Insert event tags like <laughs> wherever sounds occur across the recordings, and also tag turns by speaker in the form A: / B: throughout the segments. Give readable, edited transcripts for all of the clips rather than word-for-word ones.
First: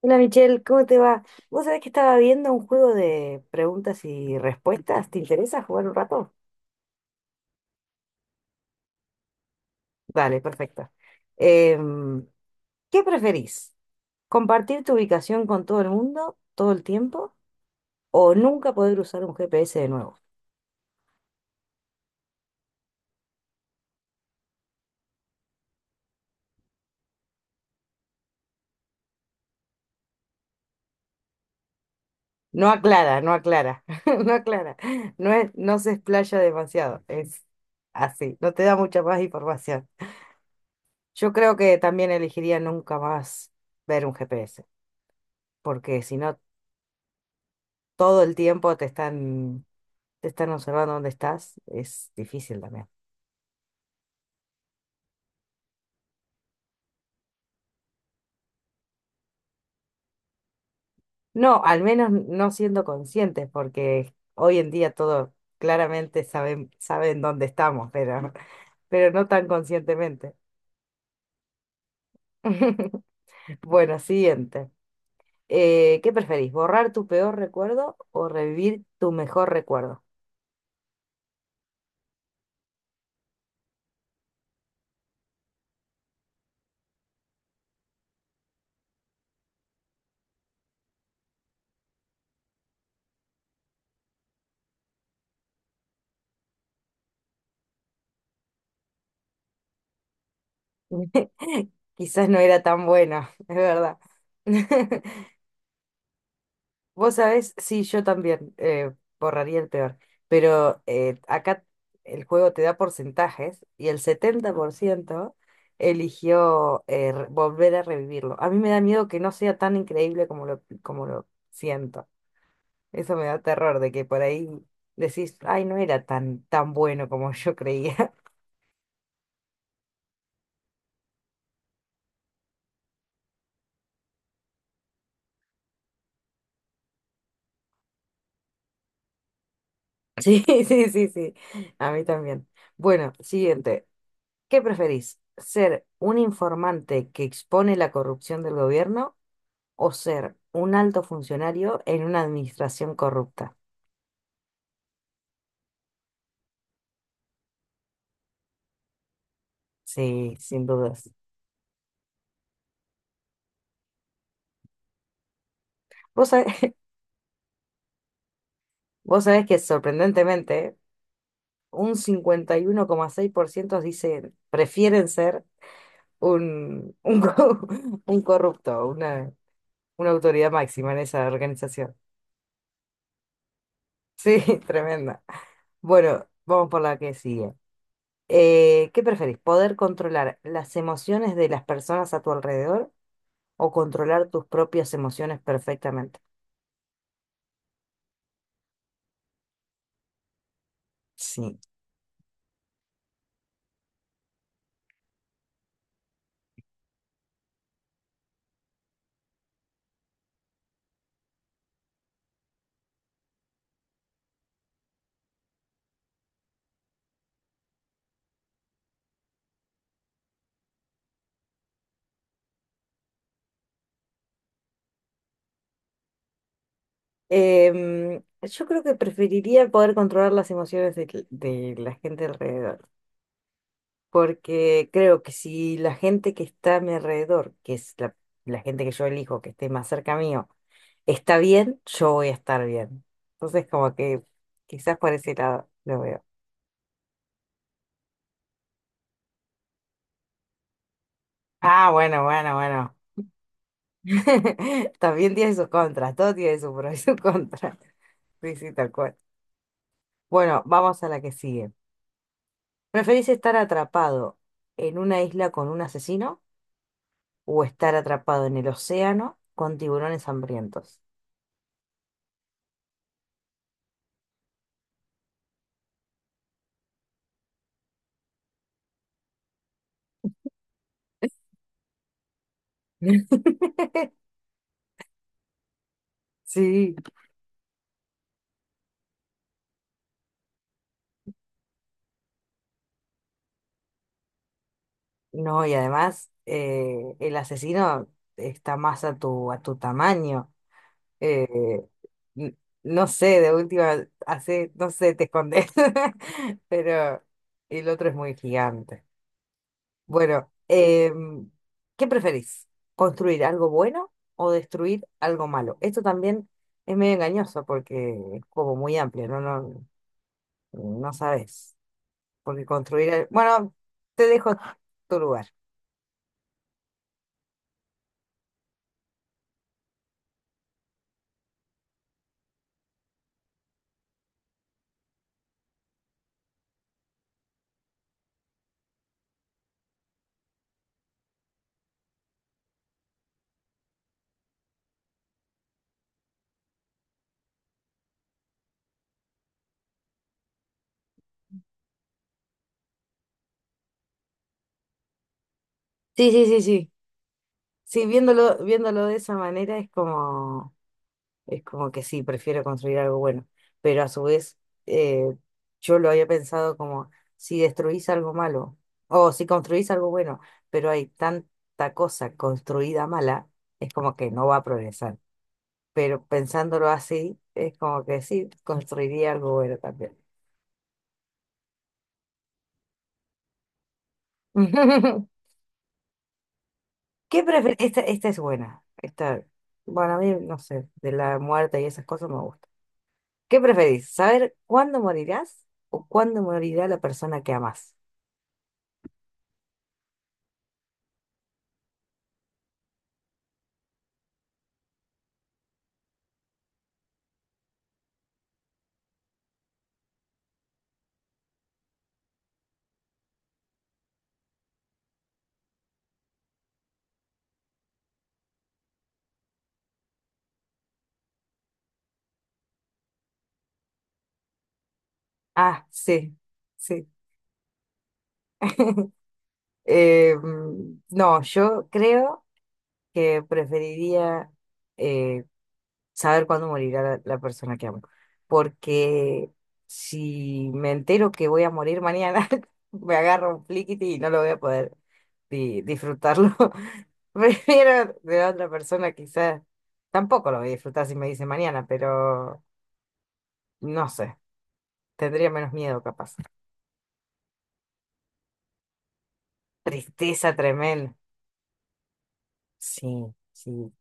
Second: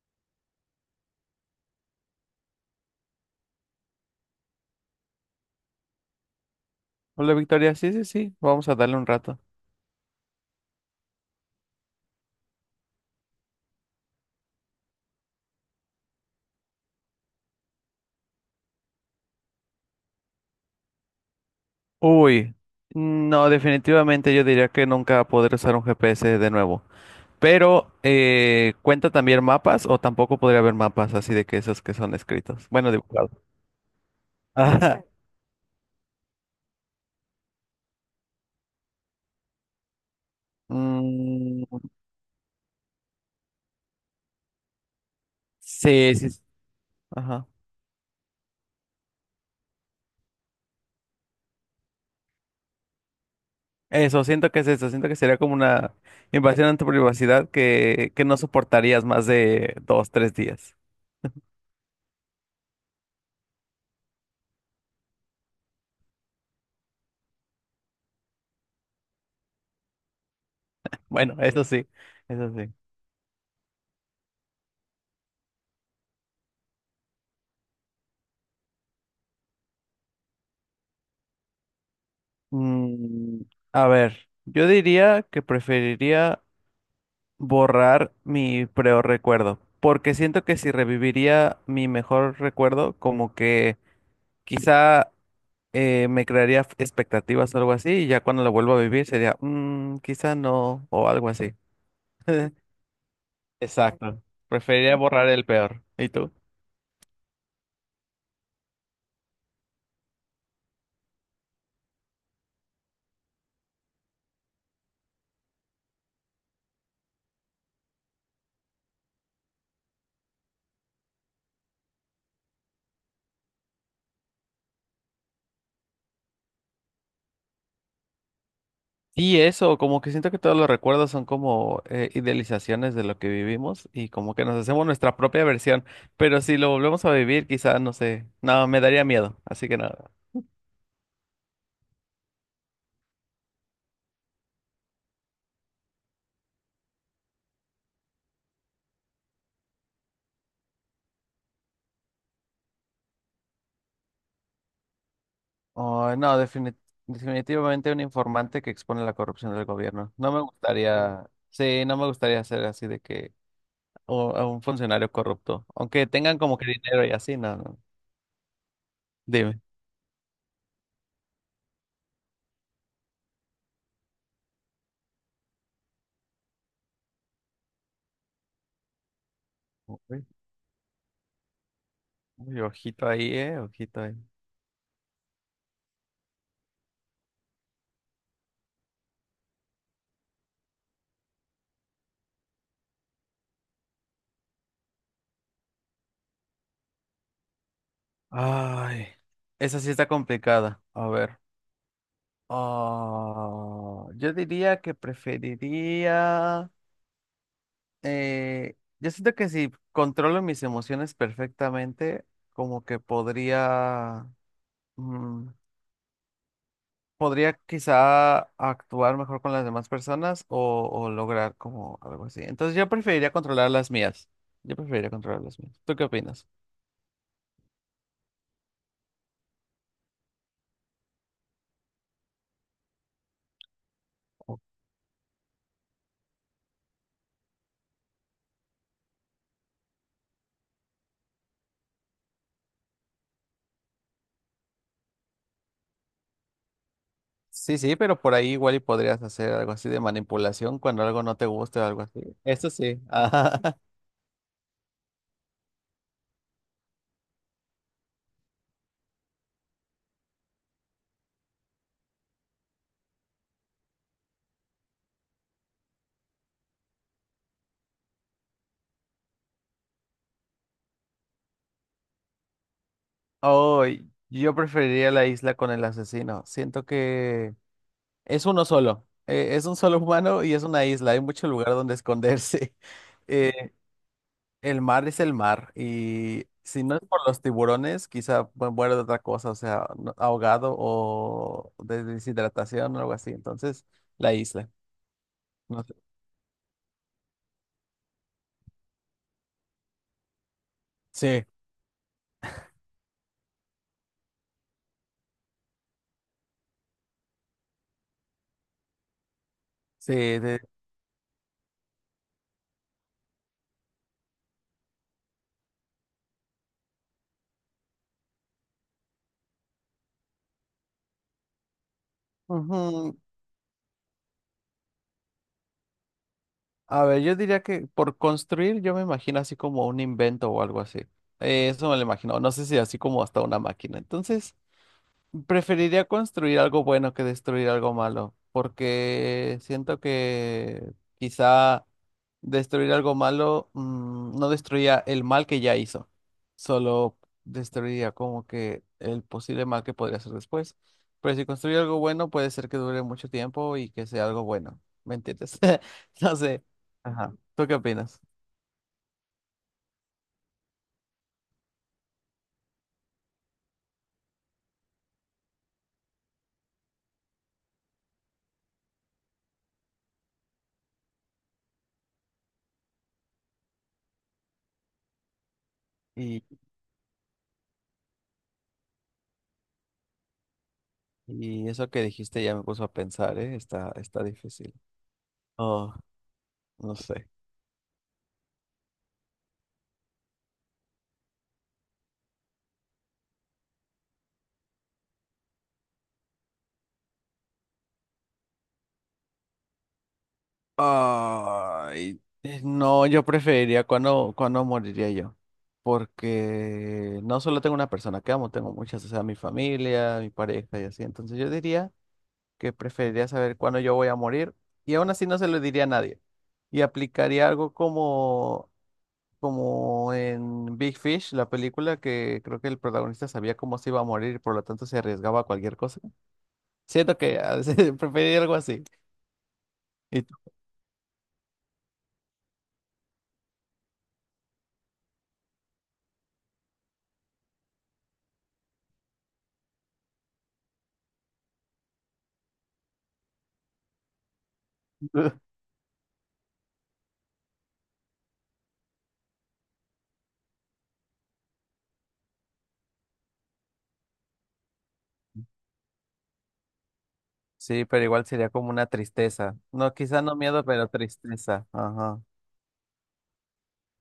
A: Hola Michelle, ¿cómo te va? Vos sabés que estaba viendo un juego de preguntas y respuestas. ¿Te interesa jugar un rato?
B: Hola Victoria, sí, sí, sí, vamos a darle un rato.
A: Dale, perfecto. Em, ¿Qué preferís? ¿Compartir tu ubicación con todo el mundo todo el tiempo o nunca poder usar un GPS de nuevo?
B: Uy, no, definitivamente yo diría que nunca podré usar un GPS de nuevo. Pero, ¿cuenta también mapas o tampoco podría haber mapas así de que esos que son escritos?
A: No
B: Bueno,
A: aclara,
B: dibujados.
A: no
B: <laughs>
A: aclara, <laughs> no aclara.
B: Ajá.
A: No es, no se explaya demasiado, es así, no te da mucha más información. Yo creo
B: Mm,
A: que también elegiría nunca más ver un GPS, porque
B: sí,
A: si
B: sí,
A: no
B: sí, ajá.
A: todo el tiempo te están observando dónde estás, es difícil también.
B: Eso, siento que es eso, siento que sería como una invasión en tu privacidad que no soportarías más de dos, tres días. <laughs>
A: No, al menos no siendo conscientes, porque hoy en día todo claramente saben, saben dónde estamos, pero no tan conscientemente.
B: Bueno, eso sí, eso sí.
A: <laughs> Bueno, siguiente. ¿Qué preferís? ¿Borrar tu peor recuerdo o revivir tu mejor recuerdo?
B: Mm, a ver, yo diría que preferiría borrar mi peor recuerdo, porque siento que si reviviría mi mejor recuerdo, como que quizá me crearía expectativas o algo así, y ya cuando lo vuelvo a vivir sería, "Mm, quizá no, o algo
A: <laughs>
B: así.
A: Quizás no
B: <laughs>
A: era tan bueno, es verdad.
B: Exacto.
A: <laughs>
B: Preferiría borrar el peor. ¿Y tú?
A: Vos sabés, sí, yo también borraría el peor, pero acá el juego te da porcentajes y el 70% eligió volver a revivirlo. A mí me da miedo que no sea tan increíble como lo siento. Eso me da terror de que por ahí decís, ay, no era tan, tan bueno como yo creía. <laughs>
B: Y eso, como que siento que todos los recuerdos son como idealizaciones de lo que vivimos y como que nos hacemos nuestra propia versión, pero si lo volvemos a vivir, quizá, no sé, no, me daría miedo, así que nada.
A: Sí, sí, sí, sí, a mí también. Bueno, siguiente. ¿Qué preferís? ¿Ser un informante que expone la corrupción del gobierno o ser un alto funcionario en una administración corrupta?
B: Ay, no, definitivamente un informante que expone la corrupción del gobierno. No
A: Sí,
B: me
A: sin dudas.
B: gustaría, sí, no me gustaría ser así de que o, a un funcionario corrupto, aunque
A: Vos
B: tengan
A: sabés,
B: como que
A: <laughs>
B: dinero y así, no, no.
A: vos sabés que
B: Dime.
A: sorprendentemente un 51,6% dicen, prefieren ser un, un, co- <laughs> un corrupto, una
B: Uy,
A: autoridad máxima en esa organización.
B: uy, ojito ahí, ojito ahí.
A: Sí, <laughs> tremenda. Bueno, vamos por la que sigue. ¿Qué preferís? ¿Poder controlar las emociones de las personas a tu alrededor o controlar tus propias emociones perfectamente?
B: Ay, esa sí está complicada. A ver.
A: Sí.
B: Ah, yo diría que preferiría. Yo siento que si controlo mis emociones perfectamente, como que podría. mm, Podría quizá actuar mejor con las demás personas o lograr como algo así. Entonces yo preferiría controlar las mías. Yo preferiría controlar las mías. ¿Tú qué opinas?
A: Yo creo que preferiría poder controlar las emociones de la gente alrededor,
B: O-
A: porque creo que si la gente que está a mi alrededor, que es la gente que yo elijo que esté más cerca mío, está bien, yo voy a estar bien. Entonces, como que quizás por ese lado lo veo.
B: Sí, sí, pero por ahí igual y podrías hacer algo así de manipulación cuando algo no te guste o
A: Ah,
B: algo así.
A: bueno, bueno,
B: Eso
A: bueno.
B: sí. Ajá. <laughs>
A: <laughs> También tiene sus contras, todo tiene su pro y su contra. <laughs> Sí, sí, tal cual. Bueno, vamos a la que sigue. ¿Preferís estar atrapado en una isla con un asesino o estar atrapado en el océano con tiburones hambrientos?
B: Oh, yo preferiría la isla con el asesino. Siento que es uno solo. Es un solo humano y es una isla. Hay mucho lugar donde esconderse. <laughs> Eh,
A: <laughs>
B: El mar es el mar y si
A: Sí,
B: no es por los tiburones, quizá muera de otra cosa, o sea, ahogado o de deshidratación o algo así. Entonces, la isla.
A: no, y
B: No sé.
A: además el asesino está más a tu tamaño.
B: Sí,
A: Eh, n- no sé, de última, hace, no sé, te escondes, <laughs> pero el otro es muy gigante.
B: sí.
A: Bueno, ¿qué preferís? ¿Construir algo bueno o destruir algo malo? Esto también es medio engañoso porque es como muy amplio, no, no, no sabes. Porque construir,
B: Ujú.
A: el- bueno, te dejo tu lugar.
B: A ver, yo diría que por construir yo me imagino así como un invento o algo así. Eso me lo imagino. No sé si así como hasta una máquina. Entonces, preferiría construir algo bueno que destruir algo malo, porque siento que quizá destruir algo malo no destruía el mal que ya hizo, solo destruiría como que el posible mal que podría hacer después. Pero si construye algo bueno, puede ser que dure mucho tiempo y que sea algo bueno, ¿me entiendes? <laughs>
A: Sí,
B: No
A: sí, sí,
B: sé.
A: sí.
B: Ajá. ¿Tú qué
A: Sí,
B: opinas?
A: viéndolo, viéndolo de esa manera es como. Es como que sí, prefiero construir algo bueno. Pero a su vez, eh, yo lo había pensado como si destruís algo malo o si construís algo bueno, pero hay tanta cosa construida mala, es como que no va a progresar. Pero
B: Y,
A: pensándolo así, es como que sí, construiría algo bueno también.
B: y eso que dijiste ya me puso a pensar, ¿eh? Está, está difícil.
A: <laughs>
B: Oh, no sé.
A: ¿Qué prefieres? Esta es buena. Esta, bueno, a mí, no sé, de la muerte y esas cosas me gusta. ¿Qué preferís? ¿Saber cuándo morirás o cuándo morirá la persona que amás?
B: Ay, no, yo preferiría cuando moriría yo. Porque no solo tengo una persona que amo, tengo muchas, o sea, mi familia, mi pareja y así. Entonces yo diría que preferiría saber cuándo yo voy a morir y aún así no se lo diría a nadie. Y aplicaría algo como, como en Big Fish, la película que creo que el protagonista sabía cómo se iba a morir por lo tanto se arriesgaba a cualquier
A: Ah,
B: cosa.
A: sí, sí.
B: Siento que <laughs> preferiría algo así. ¿Y
A: No, yo creo que preferiría eh, saber cuándo morirá la persona que amo, porque si me entero que voy a morir mañana, <laughs> me agarro un fliquiti y no lo voy a poder
B: tú?
A: disfrutarlo. <laughs> Prefiero de otra persona quizás, tampoco lo voy a disfrutar si me dice mañana, pero no sé, tendría menos miedo capaz.
B: Sí, pero igual sería como una tristeza. No, quizá no
A: Tristeza
B: miedo, pero
A: tremenda.
B: tristeza. Ajá.
A: Sí, sí.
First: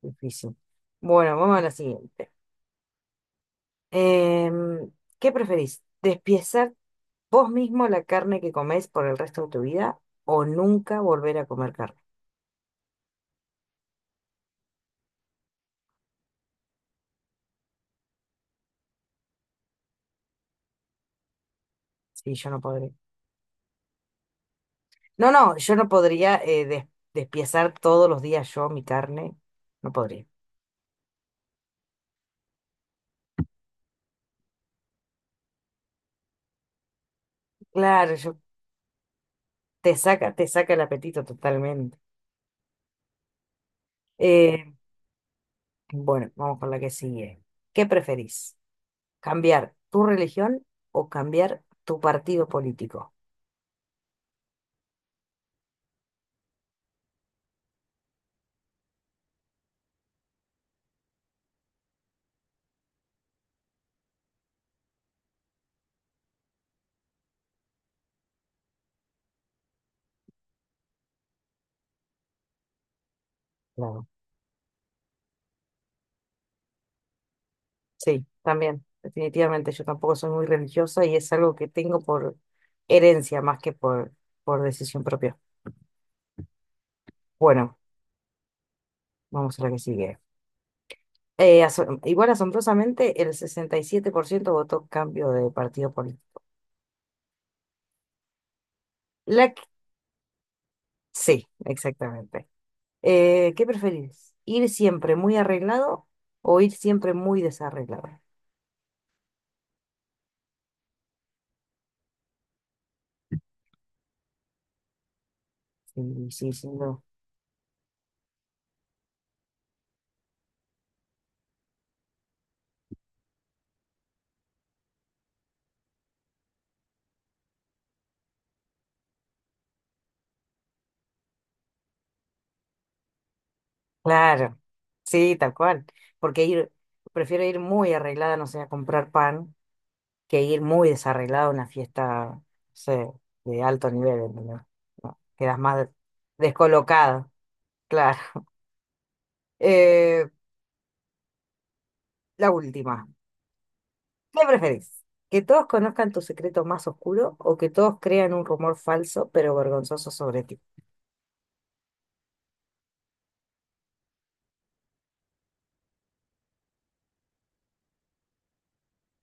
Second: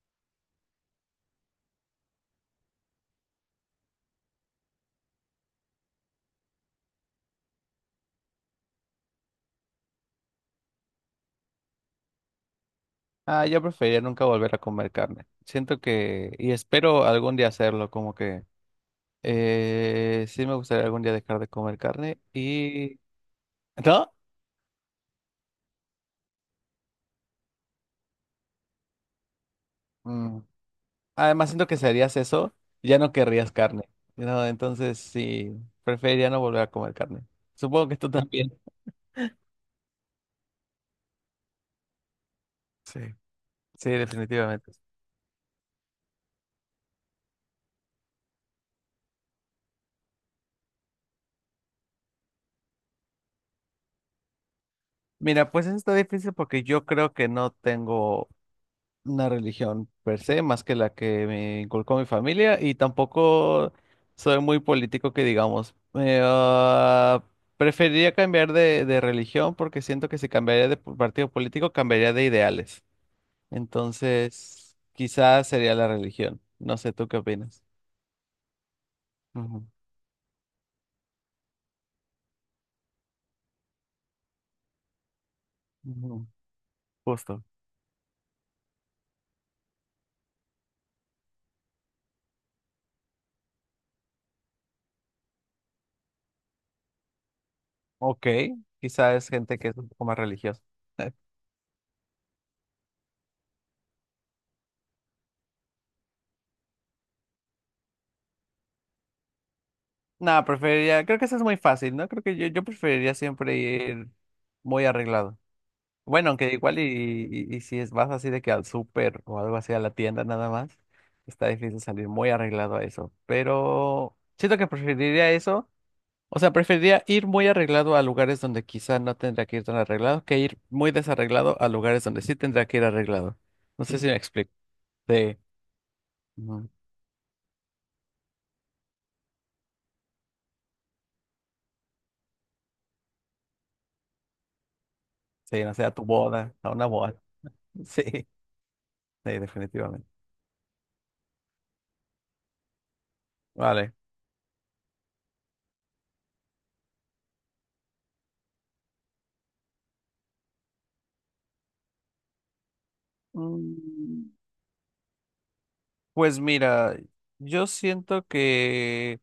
A: Difícil. Bueno, vamos a la siguiente. Em, ¿Qué preferís? ¿Despiezar vos mismo la carne que comés por el resto de tu vida o nunca volver a comer carne?
B: Ah, yo preferiría nunca volver a comer carne. Siento que, y espero algún día hacerlo, como que sí me gustaría algún día dejar de comer carne
A: Sí, yo no podría.
B: y. ¿No?
A: No, no, yo no podría despiezar todos los días yo mi carne. No podría.
B: Mm. Además, siento que si harías eso, ya no querrías carne. No, entonces sí, preferiría no volver a comer carne. Supongo que tú
A: Claro, yo,
B: también.
A: te saca el apetito totalmente.
B: Sí, sí,
A: Eh,
B: definitivamente.
A: bueno, vamos con la que sigue. ¿Qué preferís? ¿Cambiar tu religión o cambiar tu partido político?
B: Mira, pues eso está difícil porque yo creo que no tengo una religión per se, más que la que me inculcó mi familia, y tampoco soy muy político que digamos. Preferiría cambiar de religión porque siento que si cambiaría de partido político, cambiaría de ideales.
A: Claro.
B: Entonces, quizás sería la religión. No sé, ¿tú qué opinas?
A: Sí, también,
B: Ujú,
A: definitivamente. Yo tampoco soy muy religiosa y es algo que tengo por herencia más que por decisión propia.
B: ujú, justo.
A: Bueno, vamos a la que sigue. Igual asombrosamente, el 67% votó cambio de partido político.
B: Ok, quizás es
A: La
B: gente
A: que-
B: que es un poco más religiosa. <laughs>
A: sí, exactamente. ¿Qué preferís? ¿Ir siempre muy arreglado o ir siempre muy desarreglado?
B: No, preferiría, creo que eso es muy fácil, ¿no? Creo que yo preferiría siempre ir muy arreglado.
A: Sí,
B: Bueno,
A: sí,
B: aunque
A: sí,
B: igual
A: no.
B: y si es, vas así de que al súper o algo así a la tienda nada más, está difícil salir muy arreglado a eso. Pero siento que preferiría eso. O sea, preferiría ir muy arreglado a lugares donde quizá no tendría que ir tan arreglado que ir muy desarreglado a lugares donde sí tendría que ir arreglado. No sé si me explico.
A: Claro, sí,
B: Sí,
A: tal cual. Porque
B: ujú,
A: ir, prefiero ir muy arreglada, no sé, a comprar pan que ir muy desarreglado a una fiesta, no sé, de alto nivel, ¿entendés? No, quedas
B: sí, no sé,
A: más
B: a tu boda, a una boda.
A: descolocado,
B: <laughs> Sí,
A: claro.
B: sí,
A: <laughs>
B: definitivamente.
A: Eh, la última.
B: Vale.
A: ¿Qué preferís? ¿Que todos conozcan tu secreto más oscuro o que todos crean un rumor falso pero vergonzoso sobre ti?
B: Mm, Pues mira, yo siento que.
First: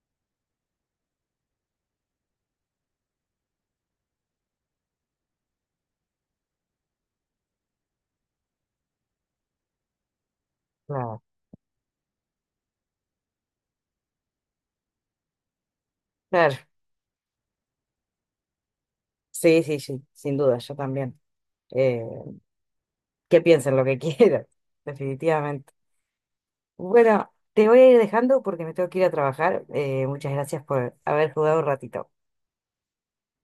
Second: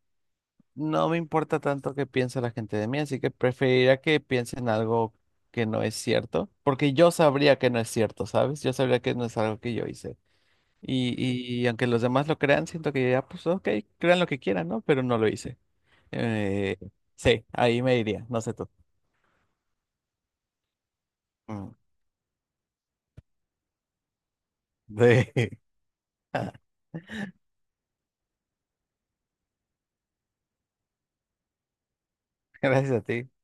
B: No me importa tanto qué piense la gente de mí, así que preferiría que piensen algo que no es cierto, porque yo sabría que no es cierto, ¿sabes? Yo sabría que no es algo que yo hice. Y,
A: Claro,
B: y aunque los demás lo crean, siento que ya, pues ok, crean lo que quieran, ¿no? Pero no lo hice.
A: claro.
B: Eh, sí, ahí me iría, no sé tú.
A: Sí, sí, sí, sin duda, yo también.
B: Mm.
A: Eh, que piensen lo que <laughs> quieran,
B: <laughs> Sí,
A: definitivamente. Bueno, te voy a ir dejando porque me tengo que ir a trabajar. Muchas gracias por haber jugado un ratito.
B: <laughs> gracias a ti.